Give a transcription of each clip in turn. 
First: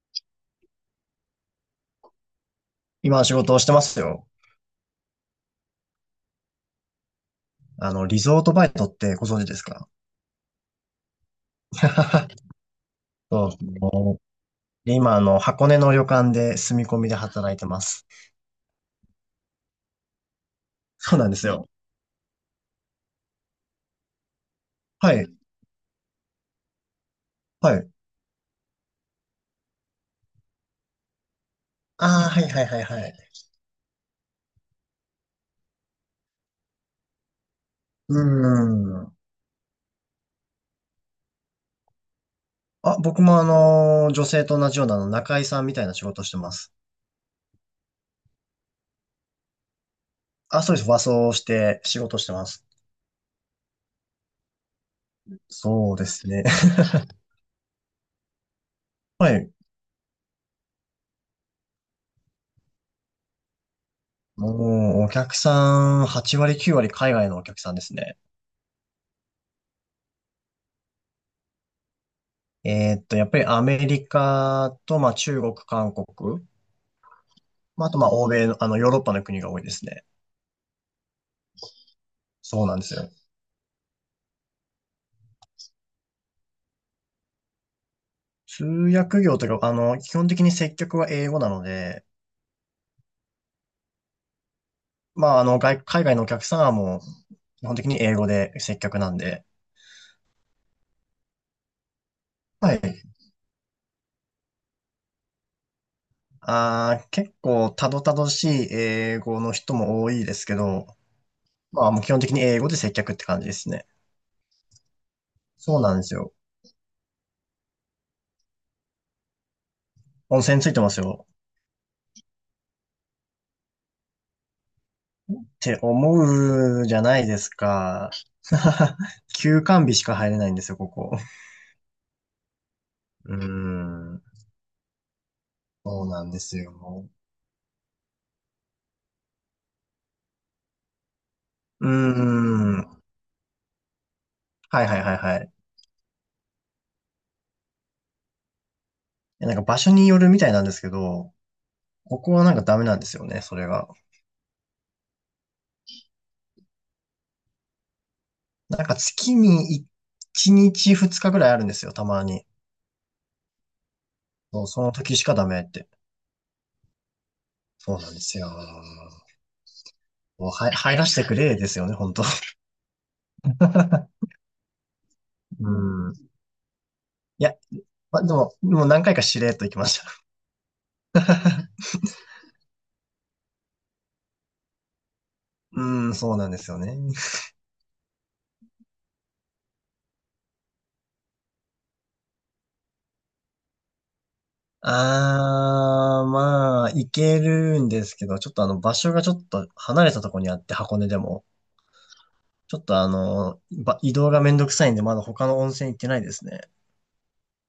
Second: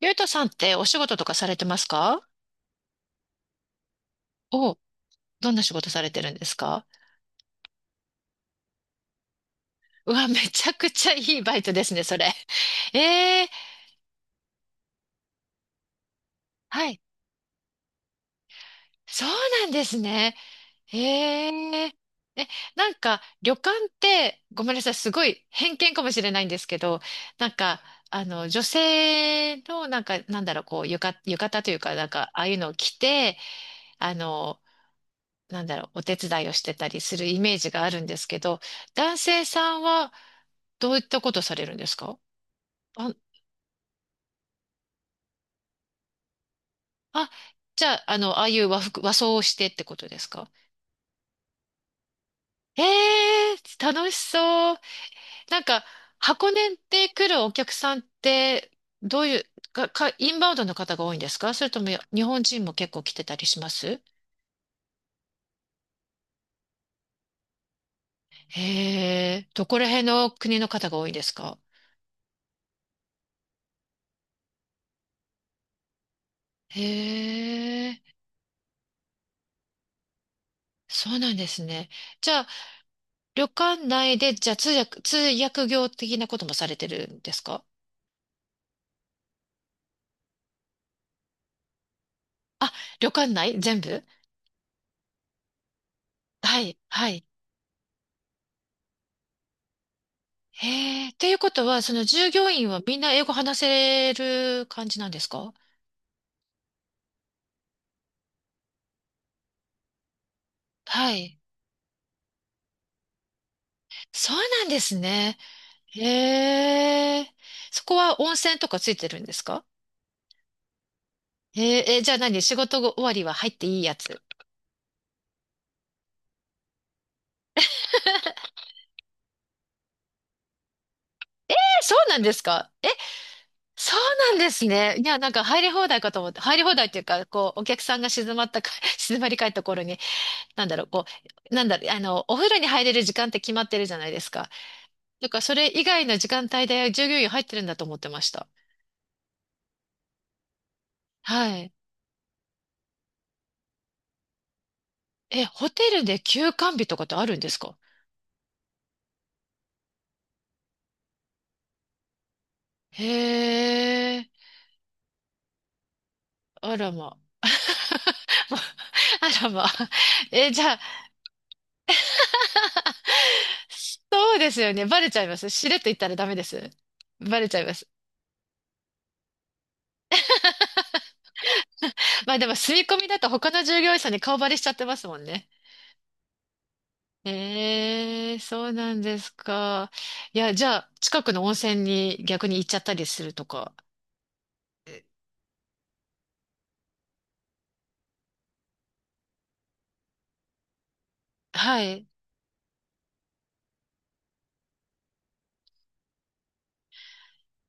ゆうとさんってお仕事とかされてますか？今仕事をしてますよ。お、どんな仕事されてるんですか？リゾートバイトってご存知ですか？ うわ、めちゃくちゃいいバイトですね、それ。えそえ。うですね。今、箱根の旅館で住みは込い。みで働いてます。そうなんですね。え。そうなんですよ。ええ、なんか、旅館って、ごめんなさい、すはごい。い偏見かもしれないんですけど、なんはか、い。女性の、なんか、なんだろう、こう、浴衣というか、なんあか、あ、はああいいうはいのをはい着はい。て、あの、なんだろう、お手伝いをしてたりするイメージがあるんうでーすけど、ん。男性さんは、どういったことされるんですか？あ、あ、僕も女性と同じような中居さんみたいな仕事してます。あ、じゃあ、ああいう和服、和装をしてってことですか？あ、そうです。和装して仕事してます。ええー楽しそう。なんか、そうですね。箱根っ て来るお客さんって、どうはいう、い。インバウンドの方が多いんですか？それとも日本人も結構来てたりします？もう、お客さん、8割、9割海外のお客さんですね。へえ、どこら辺の国の方が多いんですか？やっぱりアメリカと、まあ、中国、韓国。へまあ、あと、え、まあ、欧米の、ヨーロッパの国が多いですね。そうなんですね。じゃあ、そうなんですよ。旅館内で、じゃあ通訳業的なこともされてるんですか？通訳業というか、基本的に接客は英語なので、あ、旅館内全部。まあ、海外のお客さはんはい、もはい。う、基本的に英語で接客なんで、へえ、っていうことは、その従業員ははみんい。な英語話せる感じなんですか？結構、たどたどしい英語の人も多いですけど、はい。まあ、もう基本的に英語で接客って感じですね。そうなんですね。そうなんですよ。へえ、そこは温泉とかついてるんですか？温泉ついてますよ。へえ、え、じゃあ何、仕事終わりは入っていいやつ。って思うじゃないですか。休館日しか入れないんですよ、ここ。そうなんですか？え、うーそうん。なんですね。いや、なんか入り放題そうかとな思んって、です入り放題っていうよ。か、こう、お客さんが静まったか、静まり返った頃に、なんだろう、こう、なんだろうう、ーお風呂にん。入れはる時間って決まってるじゃないですか。いはいはいだはからい。いそれ以外の時間帯で従業員入ってるんだと思ってました。や、なんか場所によるみたいなんですけど、はい。ここはなんかダメなんですよね、それが。え、ホテルで休館日とかってあるんですか？なんか月に1日2日ぐらいあるんですよ、たまに。へえ、そう、その時しかダメって。あらま。そうなんですよ。あらま。もえ、うじはいゃあ、入らせてくれですよね、本当。 そうですよね。バレちゃいます。しうれっと言ったらダん。メです。バいレちや、ゃいます。ま、でも、もう何回かしれっと行きました。まあでも、住み込みだと他の従業員さんに顔バレしちゃってますもんね。うん、そうなんですよね。ええ、そうなんですか。いや、じゃあ、近くの温泉に逆に行っちゃったりするとか。まあ、行けるんですけど、ちょっと場所がちょっと離れたところにあって、箱根でも。はい。ちょっと移動がめんどくさいんで、まだ他の温泉行ってないですね。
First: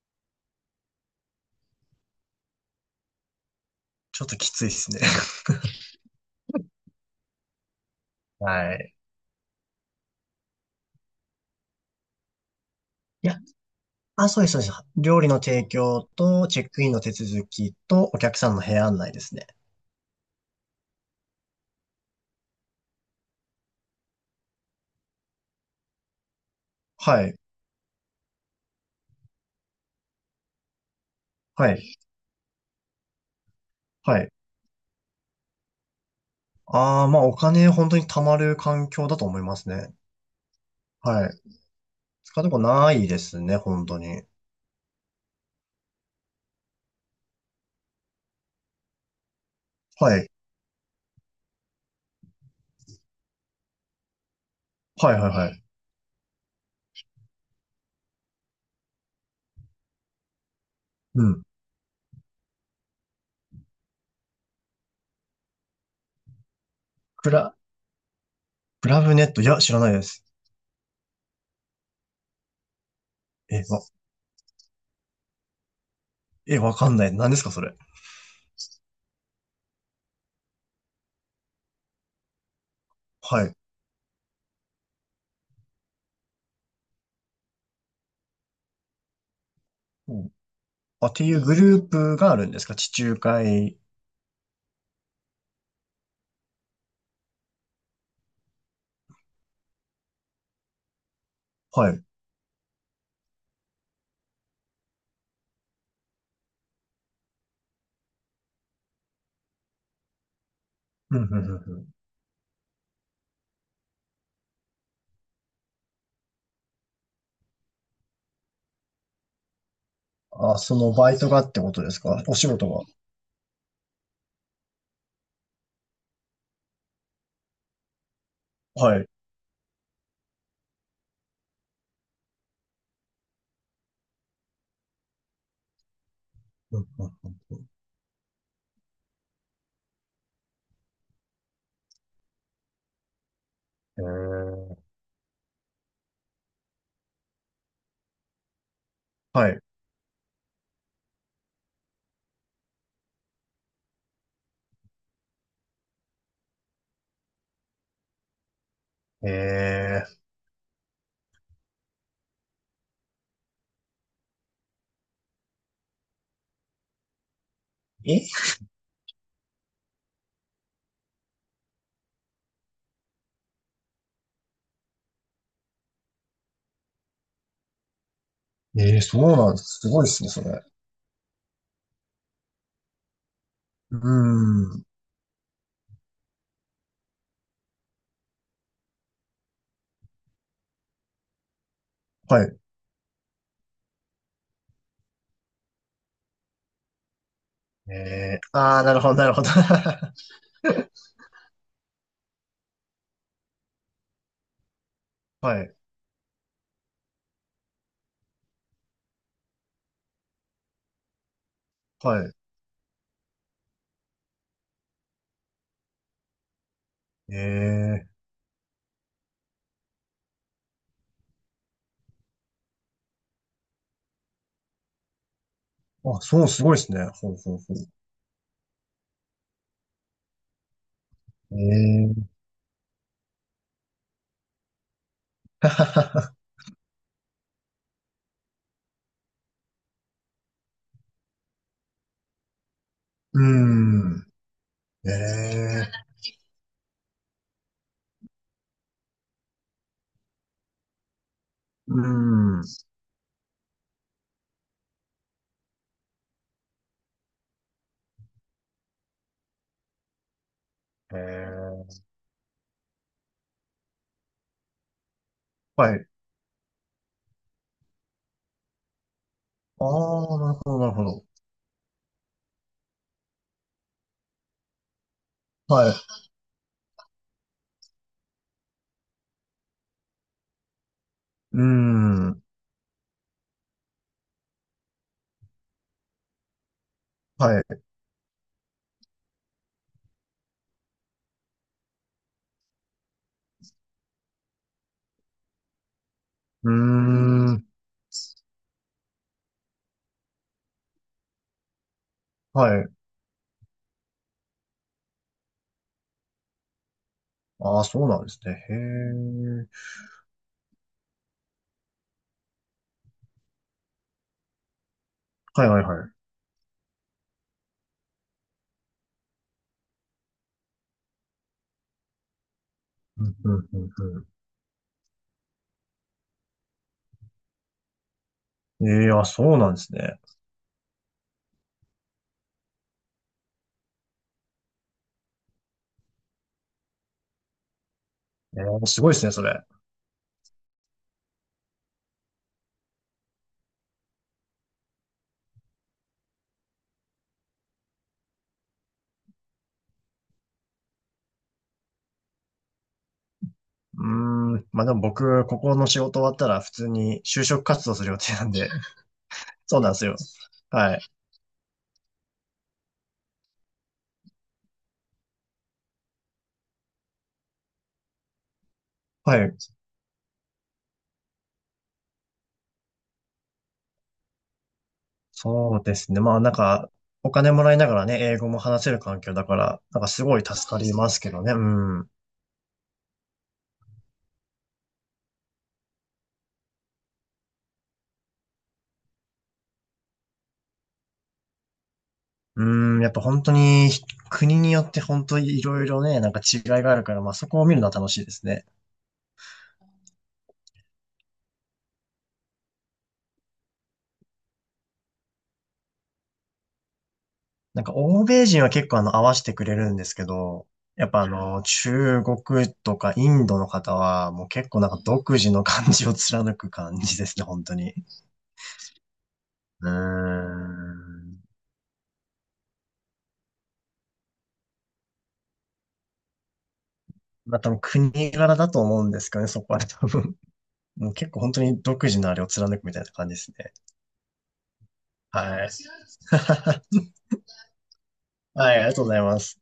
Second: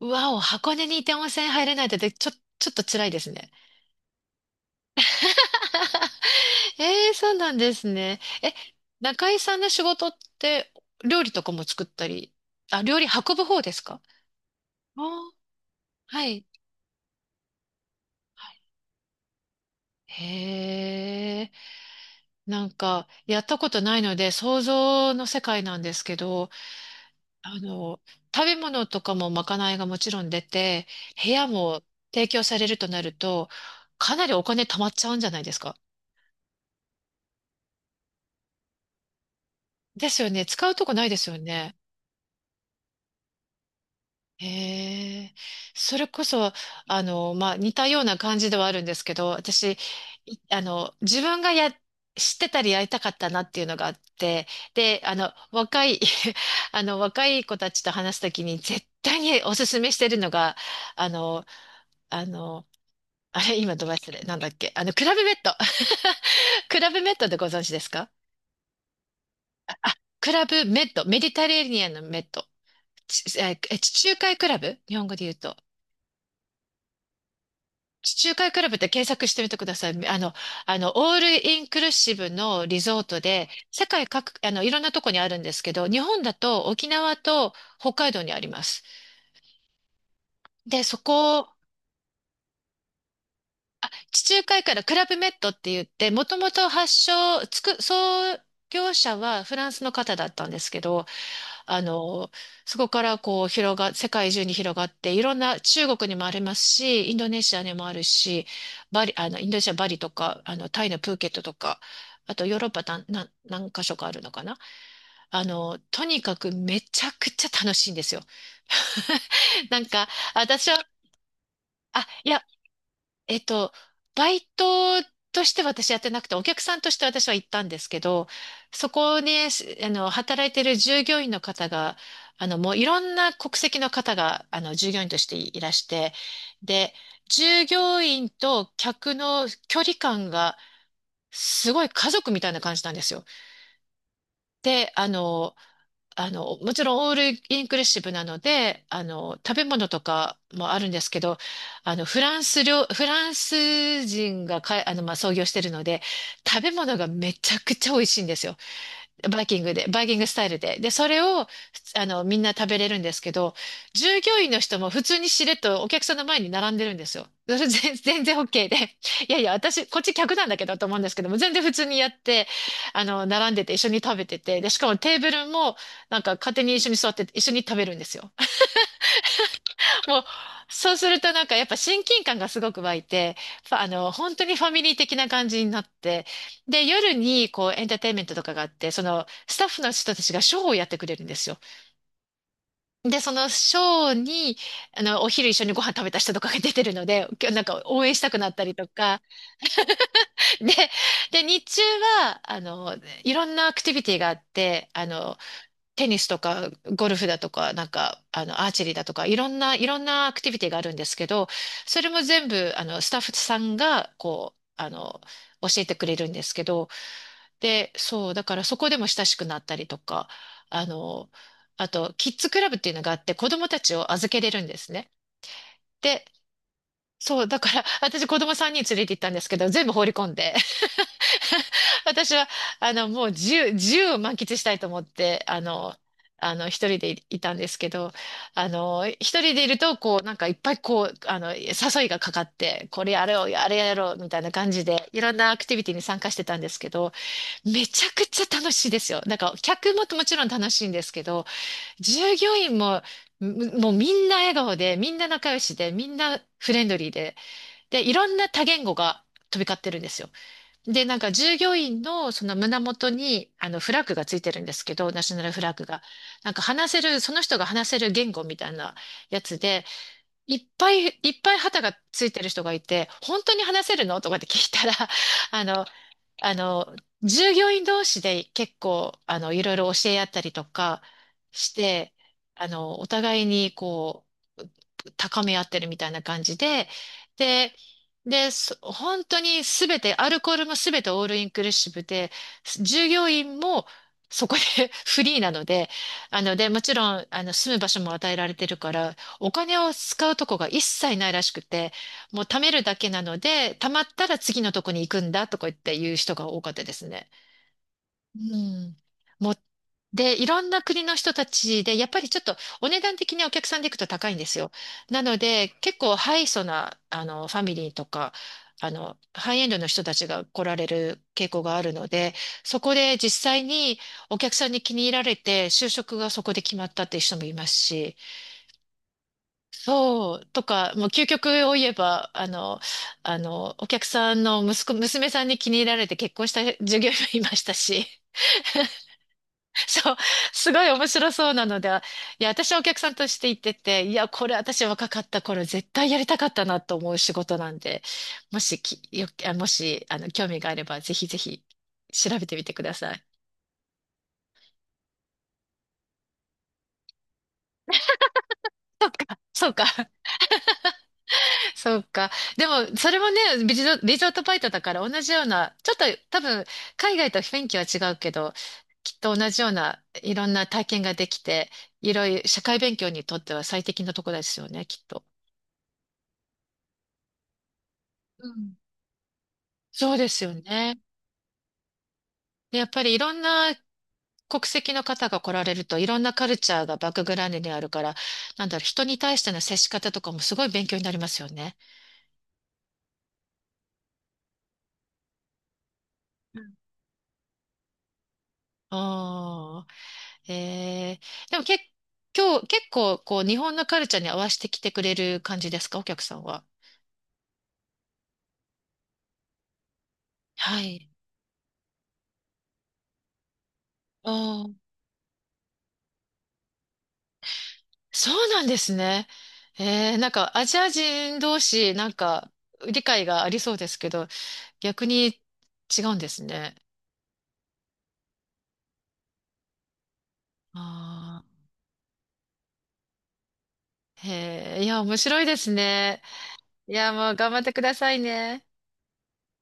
うわお、箱根にいて温泉入れないってちょっと辛いですね。ちょっときついですね。ええ、そうなんですね。え、はい。中井さんの仕事って料理とかも作ったり、あ、料理い運や、ぶ方ですか？あ、そうです、そうです。あー、料理の提供はい。と、チェックインの手続きと、お客さんの部屋案内ですね。へえ、なんか、やったことないので、想像の世界なんですけど、はい、あの、食べ物とかもまかないがもちろん出て、部屋はもい、提供されるとなると、かはない。りお金貯まっちゃうんじゃないですか？まあ、お金本当に貯まる環境だと思いますね。ですよね。使うとこないではすよい。ね。使うとこないですね、本当に。へえ。それこそ、まあ、似たような感じではあるんですけど、私、はい、自分がや、知ってたりやりたかったなっていうのがあって、で、はい、はい、はい。若い、若い子たちと話すときに絶対におすすめしてるのが、あうん。の、あの、あれ、今ど忘れ、なんだっけ、クラブメッド。クラブメッドでご暗存知ですか？プラブネット、いや、知らないです。クラブメッド、メディタレーニアンのメッド。ちえーえ、え地中海クラブ、日本語で言うと。え、わかんない。何ですか、それ。地中海クラブって検索してみてください。オールインクルーシブのリゾートはで、い。世界各、いろんなとこにあるんですけど、日本だと沖縄と北海道にあります。うん。で、そあ、っていうこグループがあるんですか、地中海？地中海からクラブメットって言って、もともと発祥、創業者はフランスの方だったんですけど、あはい。うの、そこからこう世界中に広がって、いろんな中国にもありますし、インドネシアにもあるし、バリ、インドネシアバリとか、タイのプん、ーうん、うケッん、トとうか、ん。あとヨーロッパ何、なん何箇所かあるのかな。とにかくめちゃくちゃ楽しいんですよ。なんか、あ、私そは、のバイトがってことですあ、か、いおや、仕事が？えっと、バイトとして私やってなくて、お客さんとして私は行ったんですけど、そはい。こね、働いてる従業員の方が、もういろんな国籍の方が、従業員としていらして、うん、で、うん。従業員と客の距離感がすごい家族みたいな感じなんですよ。へー、で、もちろんオールインクルーシブなので、は食い。べ物とかもあるんですけど、フランス人がまあ、創業してるので、食べ物がめちゃくちゃ美味しいんですよ。バイキングで、バイキンえグスタイルで。で、それを、みんな食べれるんですけど、従業員の人も普通にしれっとお客さんの前に並んでるんですよ。それ全然 ー、OK で。いやいや、私、こっち客なんだけどと思うんですけども、全然普通にやって、並んでて一緒に食べてて、で、しかもテーブルも、なんか勝手に一緒に座ってて一緒に食べるんですよ。ええー、そうなんです。すごいでそう。すね、それ。そうするとなんかやっぱ親近感がすごく湧いて、う本当にファーミん。リー的な感じになって、で、夜にこうエンターテインメントとかがあって、そのスタッフの人たちがショーをやってくれるんですよ。はい。で、そのショーに、お昼一緒にご飯食べた人とかが出てるので、なんか応援したくなったりとなるほど、か、なるほど。で、で、日中は、いろんなアクティビティがあって、はい。テニスとかゴルフだとか、なんか、アーチェリーだとか、いろんなアクティビティがあるんですけど、それはもい。全部、スタッフさんが、こう、教えてくれるんですけど、で、えそう、だからそこでも親しくなったりとか、あの、あと、キッズクラブっていうのがあって、子供たちを預けれるんですね。あ、で、そう、すごいですね。ほうそう、ほうだかほう。ら、私子供3人連れて行ったんですけど、全部放り込んで、え 私ー、は、もう自由を満喫したいと思って、一人でいたんですけど、一人でいると、こう、なんかいっぱいこう、誘いがかかって、これやうーろう、あれやろう、みん。たいな感じで、えいろんなアクティビティにえ、参加してたんですけど、めちゃくちゃ楽しいですよ。なんか、客ももちろん楽しいんですけど、う従業ん。員も、もうみんな笑顔で、みんな仲良しで、みんなフレンドリーで、で、いろんな多言語が飛び交ってるんですよ。で、えなんか従業員え、のその胸元にあのフラッグがついてるんですけど、ナショナルフラッグはが。い。なんか話せる、その人が話せる言語みたいなやつで、ああ、なるいっほど、なぱるいほいっど。ぱい旗がついてる人がいて、本当に話せるのとかって聞いたら、あの、はい。あの、従業員同士で結構、いろいろ教え合ったりとかうーして、ん。お互いにこう、高め合ってるみたいな感じで、はで、い。で、本当にすべて、アルコールもすべてオールインクルーシブで、従業員もそこで フリーなので、で、うーもちろん、ん。住む場所も与えられてるから、お金を使うとこが一切ないらしくて、もう貯はめるい。だけなので、貯まったら次のとこに行くんだとか言って言う人が多かったですね。ああ、そうなんでうすね。へん。もう、え。で、いろんな国の人たちで、やっぱりちょっとお値段的にお客さんで行くと高いんですよ。なのはで、いはい結はい。構ハイソな、ファミリーとか、ハイエンドの人たちが来られる傾向があるので、そこでう実ん、う際ん、にうん、お客さんに気に入られて、就職がそこで決まったっていう人もいますし、うん。ええ、あ、そうなんですね。そう、とか、もう究極を言えば、お客さんの息子、娘さんに気に入られて結婚した従業員もいましたし、ええ、すごいですね、それ。そう、すごい面白そうなので、いや、私はお客さんとして行ってて、いや、これ私若かった頃絶対やりたかったなと思う仕事なんで、もし、興味があれば、ぜひぜひ調べてみてください。うーん。ま、でも僕、ここの仕事終わったら普通に就職活動する予定なんで、そうそうなんですか。よ。はい。そうか。でも、それもね、リゾートバイトだから同じような、ちょっと多分、海外と雰囲気は違うけど、きっとは同い。じようないろんな体験ができて、いろいろ社会勉強にとっては最適なとこですよね、きっと。そうですね。まあなんか、お金もらいながらね、英う語もん。話せる環境だから、なんかそうすでごすいよ助かりね。ますけどね。うん。でやっぱりいろんな国籍の方が来られると、いろんなカルチャーがバックグラウンドにあるから、なんだろう、人に対しての接し方とかもすごい勉強になりますよね。うん、やっぱ本当に国によって本当にいろいろね、なんか違いがあるから、まあそこを見るのは楽しいですね。ああ。えでも今日、結構、こう、日本のカルチャーに合わせてきてくれる感じですか、お客さんは。なんか欧米人は結構合わせてくれるんですけど、はやい。っぱあの中国とかインドの方はもうああ、結構なんか独自の感じを貫く感じですね、本当に。そうなんですね。うーなんか、アジア人ん。同士、なんか、理解がありそうですけど、逆に違うんですね。まあ多分国柄だと思うんですけどね、そこは多分。もう結構あ本あ、当に独自のあれを貫くみたいな感じですね。へえ、いや、面白いではい。すね。い や、もう頑張ってくださいね。はい、ありがとうございます。